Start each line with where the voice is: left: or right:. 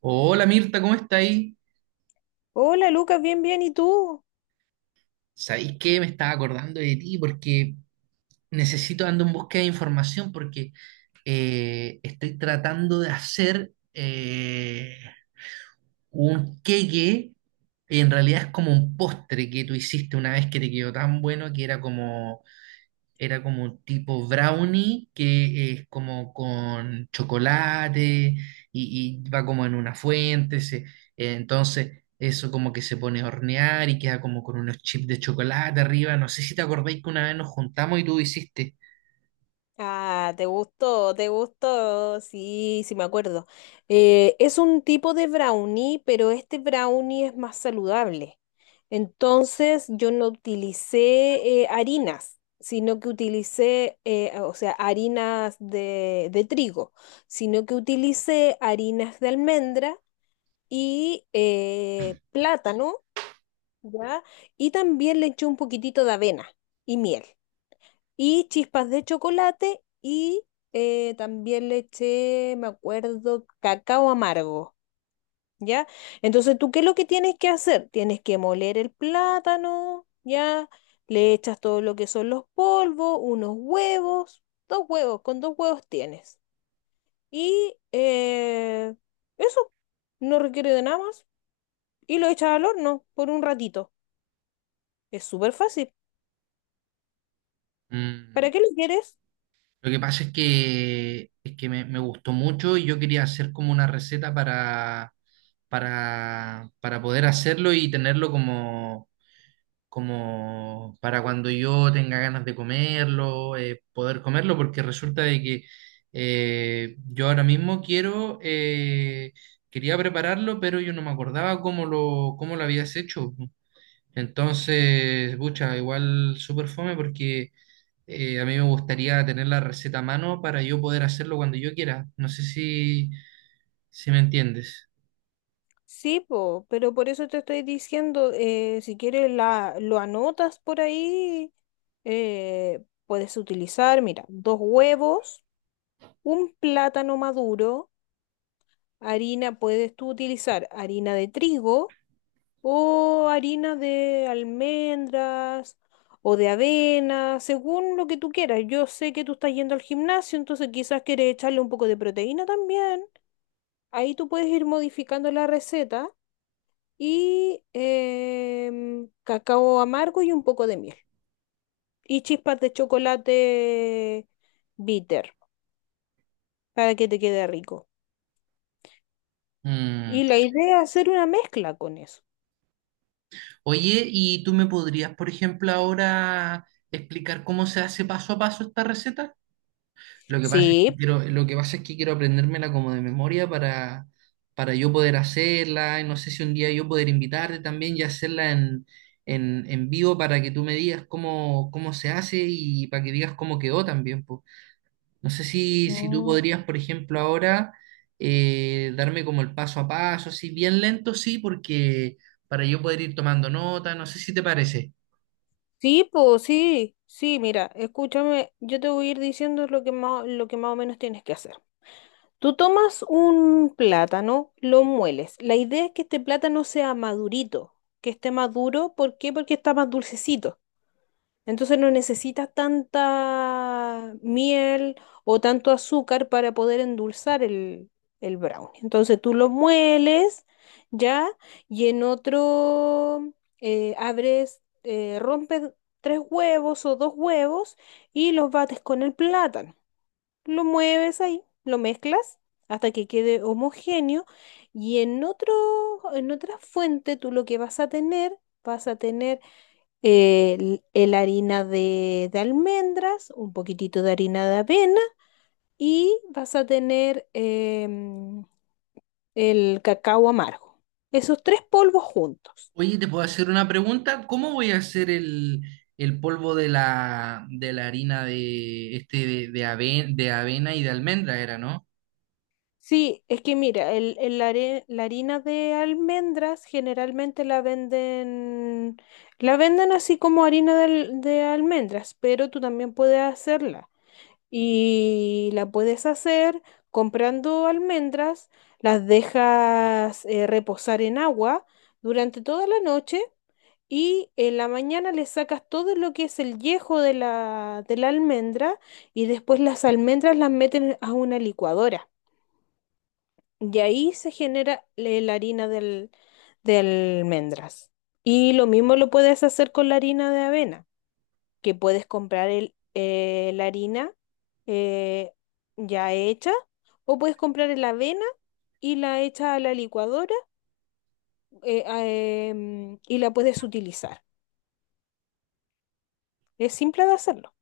right: Hola Mirta, ¿cómo está ahí?
left: Hola Lucas, bien, bien, ¿y tú?
right: ¿Sabéis qué? Me estaba acordando de ti porque necesito, ando en búsqueda de información porque estoy tratando de hacer un queque, en realidad es como un postre que tú hiciste una vez que te quedó tan bueno que era como. Era como un tipo brownie que es como con chocolate y va como en una fuente. Entonces eso como que se pone a hornear y queda como con unos chips de chocolate arriba. No sé si te acordáis que una vez nos juntamos y tú hiciste.
left: Ah, te gustó, te gustó. Sí, sí me acuerdo. Es un tipo de brownie, pero este brownie es más saludable. Entonces yo no utilicé harinas, sino que utilicé, o sea, harinas de trigo, sino que utilicé harinas de almendra y plátano, ¿ya? Y también le eché un poquitito de avena y miel. Y chispas de chocolate y también le eché, me acuerdo, cacao amargo, ¿ya? Entonces, ¿tú qué es lo que tienes que hacer? Tienes que moler el plátano, ¿ya? Le echas todo lo que son los polvos, unos huevos, dos huevos, con dos huevos tienes. Y eso no requiere de nada más. Y lo echas al horno por un ratito. Es súper fácil.
right: Mm.
left: ¿Para qué lo quieres?
right: Lo que pasa es que me gustó mucho y yo quería hacer como una receta para poder hacerlo y tenerlo como como para cuando yo tenga ganas de comerlo, poder comerlo, porque resulta de que yo ahora mismo quiero, quería prepararlo, pero yo no me acordaba cómo lo habías hecho. Entonces, pucha, igual súper fome porque a mí me gustaría tener la receta a mano para yo poder hacerlo cuando yo quiera. No sé si, si me entiendes.
left: Sí, po, pero por eso te estoy diciendo, si quieres la, lo anotas por ahí, puedes utilizar, mira, dos huevos, un plátano maduro, harina, puedes tú utilizar harina de trigo o harina de almendras o de avena, según lo que tú quieras. Yo sé que tú estás yendo al gimnasio, entonces quizás quieres echarle un poco de proteína también. Ahí tú puedes ir modificando la receta. Y cacao amargo y un poco de miel. Y chispas de chocolate bitter para que te quede rico.
right: Mm.
left: Y la idea es hacer una mezcla con eso.
right: Oye, ¿y tú me podrías, por ejemplo, ahora explicar cómo se hace paso a paso esta receta?
left: Sí.
right: Lo que pasa es que quiero aprendérmela como de memoria para yo poder hacerla, y no sé si un día yo poder invitarte también y hacerla en vivo para que tú me digas cómo, cómo se hace y para que digas cómo quedó también, pues. No sé si, si tú
left: Mm.
right: podrías, por ejemplo, ahora darme como el paso a paso, así bien lento, sí, porque para yo poder ir tomando nota, no sé si te parece.
left: Sí, pues sí, mira, escúchame, yo te voy a ir diciendo lo que más o menos tienes que hacer. Tú tomas un plátano, lo mueles. La idea es que este plátano sea madurito, que esté maduro. ¿Por qué? Porque está más dulcecito. Entonces no necesitas tanta miel o tanto azúcar para poder endulzar el brownie. Entonces tú lo mueles ya y en otro rompes tres huevos o dos huevos y los bates con el plátano. Lo mueves ahí, lo mezclas hasta que quede homogéneo y en otra fuente tú lo que vas a tener el harina de almendras, un poquitito de harina de avena y vas a tener el cacao amargo. Esos tres polvos juntos.
right: Oye, ¿te puedo hacer una pregunta? ¿Cómo voy a hacer el polvo de la harina de, este, de, de avena y de almendra era, ¿no?
left: Sí, es que mira, la harina de almendras generalmente la venden así como harina de almendras, pero tú también puedes hacerla. Y la puedes hacer comprando almendras, las dejas reposar en agua durante toda la noche y en la mañana le sacas todo lo que es el yejo de de la almendra y después las almendras las meten a una licuadora y ahí se genera la harina del, de almendras. Y lo mismo lo puedes hacer con la harina de avena que puedes comprar la harina eh, ya hecha o puedes comprar la avena y la hecha a la licuadora y la puedes utilizar. Es simple de hacerlo.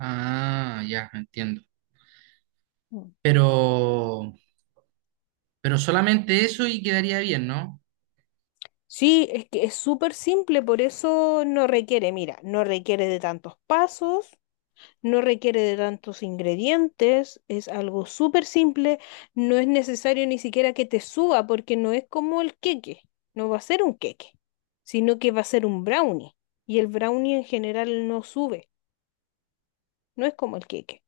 right: Ah, ya, entiendo.
left: Mm.
right: Pero, pero solamente eso y quedaría bien, ¿no?
left: Sí, es que es súper simple, por eso no requiere, mira, no requiere de tantos pasos, no requiere de tantos ingredientes, es algo súper simple, no es necesario ni siquiera que te suba porque no es como el queque, no va a ser un queque, sino que va a ser un brownie y el brownie en general no sube, no es como el queque,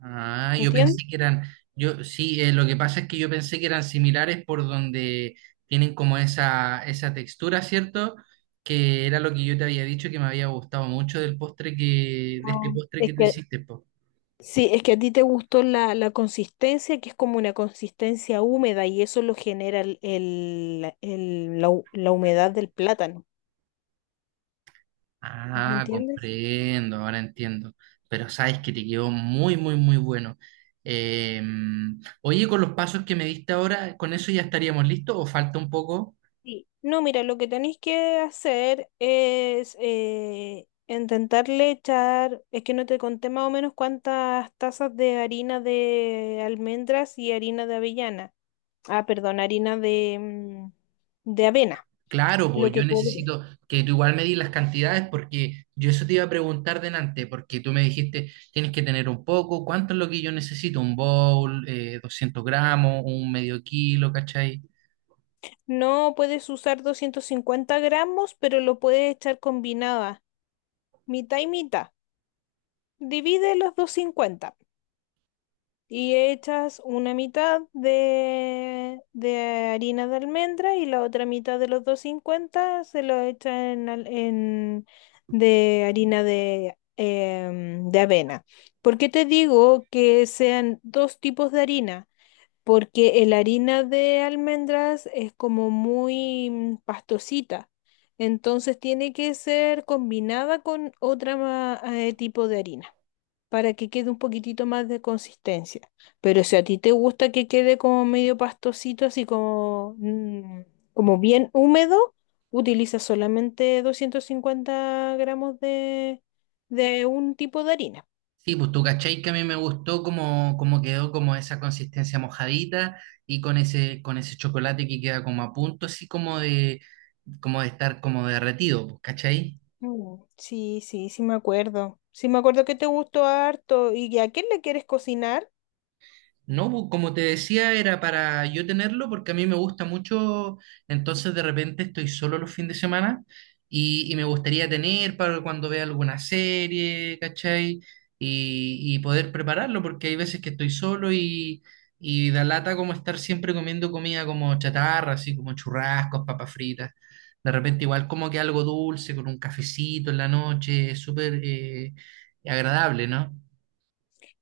right: Ah, yo
left: ¿entiendes?
right: pensé que eran, yo sí, lo que pasa es que yo pensé que eran similares por donde tienen como esa textura, ¿cierto? Que era lo que yo te había dicho que me había gustado mucho del postre de este
left: No.
right: postre que
left: Es
right: tú
left: que
right: hiciste, po.
left: sí, es que a ti te gustó la consistencia, que es como una consistencia húmeda y eso lo genera la humedad del plátano, ¿me
right: Ah,
left: entiendes?
right: comprendo, ahora entiendo. Pero sabes que te quedó muy, muy, muy bueno. Eh, oye, con los pasos que me diste ahora, ¿con eso ya estaríamos listos o falta un poco?
left: Sí. No, mira, lo que tenéis que hacer es intentarle echar, es que no te conté más o menos cuántas tazas de harina de almendras y harina de avellana. Ah, perdón, harina de, de avena.
right: Claro,
left: Lo
right: pues yo
left: que puedes.
right: necesito que tú igual me di las cantidades porque yo eso te iba a preguntar delante, porque tú me dijiste, tienes que tener un poco, ¿cuánto es lo que yo necesito? Un bowl, 200 gramos, un medio kilo, ¿cachai?
left: No puedes usar 250 gramos, pero lo puedes echar combinada, mitad y mitad. Divide los 250. Y echas una mitad de harina de almendra y la otra mitad de los 250 se lo echas de harina de avena. ¿Por qué te digo que sean dos tipos de harina? Porque la harina de almendras es como muy pastosita. Entonces tiene que ser combinada con otra tipo de harina para que quede un poquitito más de consistencia. Pero si a ti te gusta que quede como medio pastosito, así como, como bien húmedo, utiliza solamente 250 gramos de un tipo de harina.
right: Sí, pues tú cachai que a mí me gustó como, como quedó como esa consistencia mojadita y con ese chocolate que queda como a punto, así como de estar como derretido, pues, ¿cachai?
left: Mm, sí, sí, sí me acuerdo. Sí me acuerdo que te gustó harto. ¿Y a quién le quieres cocinar?
right: No, como te decía, era para yo tenerlo porque a mí me gusta mucho, entonces de repente estoy solo los fines de semana y me gustaría tener para cuando vea alguna serie, ¿cachai? Y poder prepararlo porque hay veces que estoy solo y da lata como estar siempre comiendo comida como chatarra, así como churrascos, papas fritas. De repente igual como que algo dulce con un cafecito en la noche, es súper agradable, ¿no?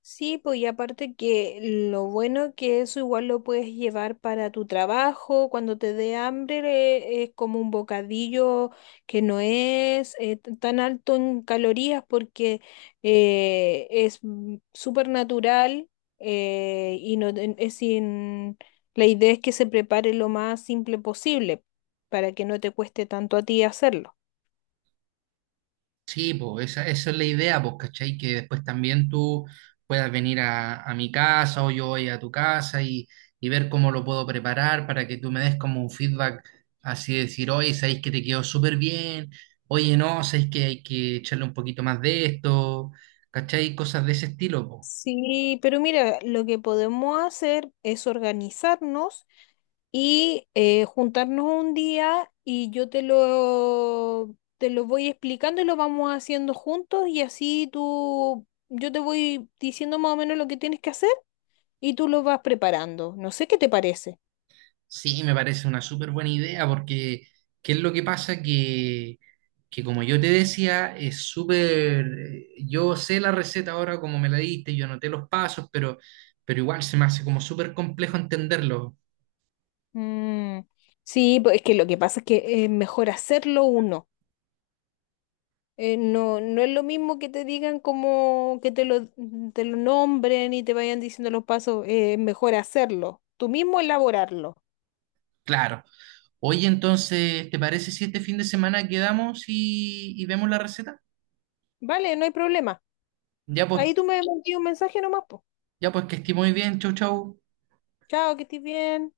left: Sí, pues y aparte que lo bueno que eso igual lo puedes llevar para tu trabajo, cuando te dé hambre, es como un bocadillo que no es tan alto en calorías porque súper natural y es sin, la idea es que se prepare lo más simple posible para que no te cueste tanto a ti hacerlo.
right: Sí, pues esa es la idea, pues, ¿cachai? Que después también tú puedas venir a mi casa o yo voy a tu casa y ver cómo lo puedo preparar para que tú me des como un feedback, así de decir, oye, sabéis que te quedó súper bien, oye, no, sabéis que hay que echarle un poquito más de esto, ¿cachai? Cosas de ese estilo, pues.
left: Sí, pero mira, lo que podemos hacer es organizarnos y juntarnos un día y yo te lo voy explicando y lo vamos haciendo juntos y así tú, yo te voy diciendo más o menos lo que tienes que hacer y tú lo vas preparando. No sé qué te parece.
right: Sí, me parece una súper buena idea porque ¿qué es lo que pasa? Que como yo te decía, es súper... Yo sé la receta ahora como me la diste, yo anoté los pasos, pero igual se me hace como súper complejo entenderlo.
left: Mm, sí, pues es que lo que pasa es que es mejor hacerlo uno. No es lo mismo que te digan como que te lo nombren y te vayan diciendo los pasos, es mejor hacerlo, tú mismo elaborarlo.
right: Claro. Oye, entonces, ¿te parece si este fin de semana quedamos y vemos la receta?
left: Vale, no hay problema.
right: Ya pues,
left: Ahí tú me envías un mensaje nomás, po.
right: ya pues que esté muy bien. Chau, chau.
left: Chao, que estés bien.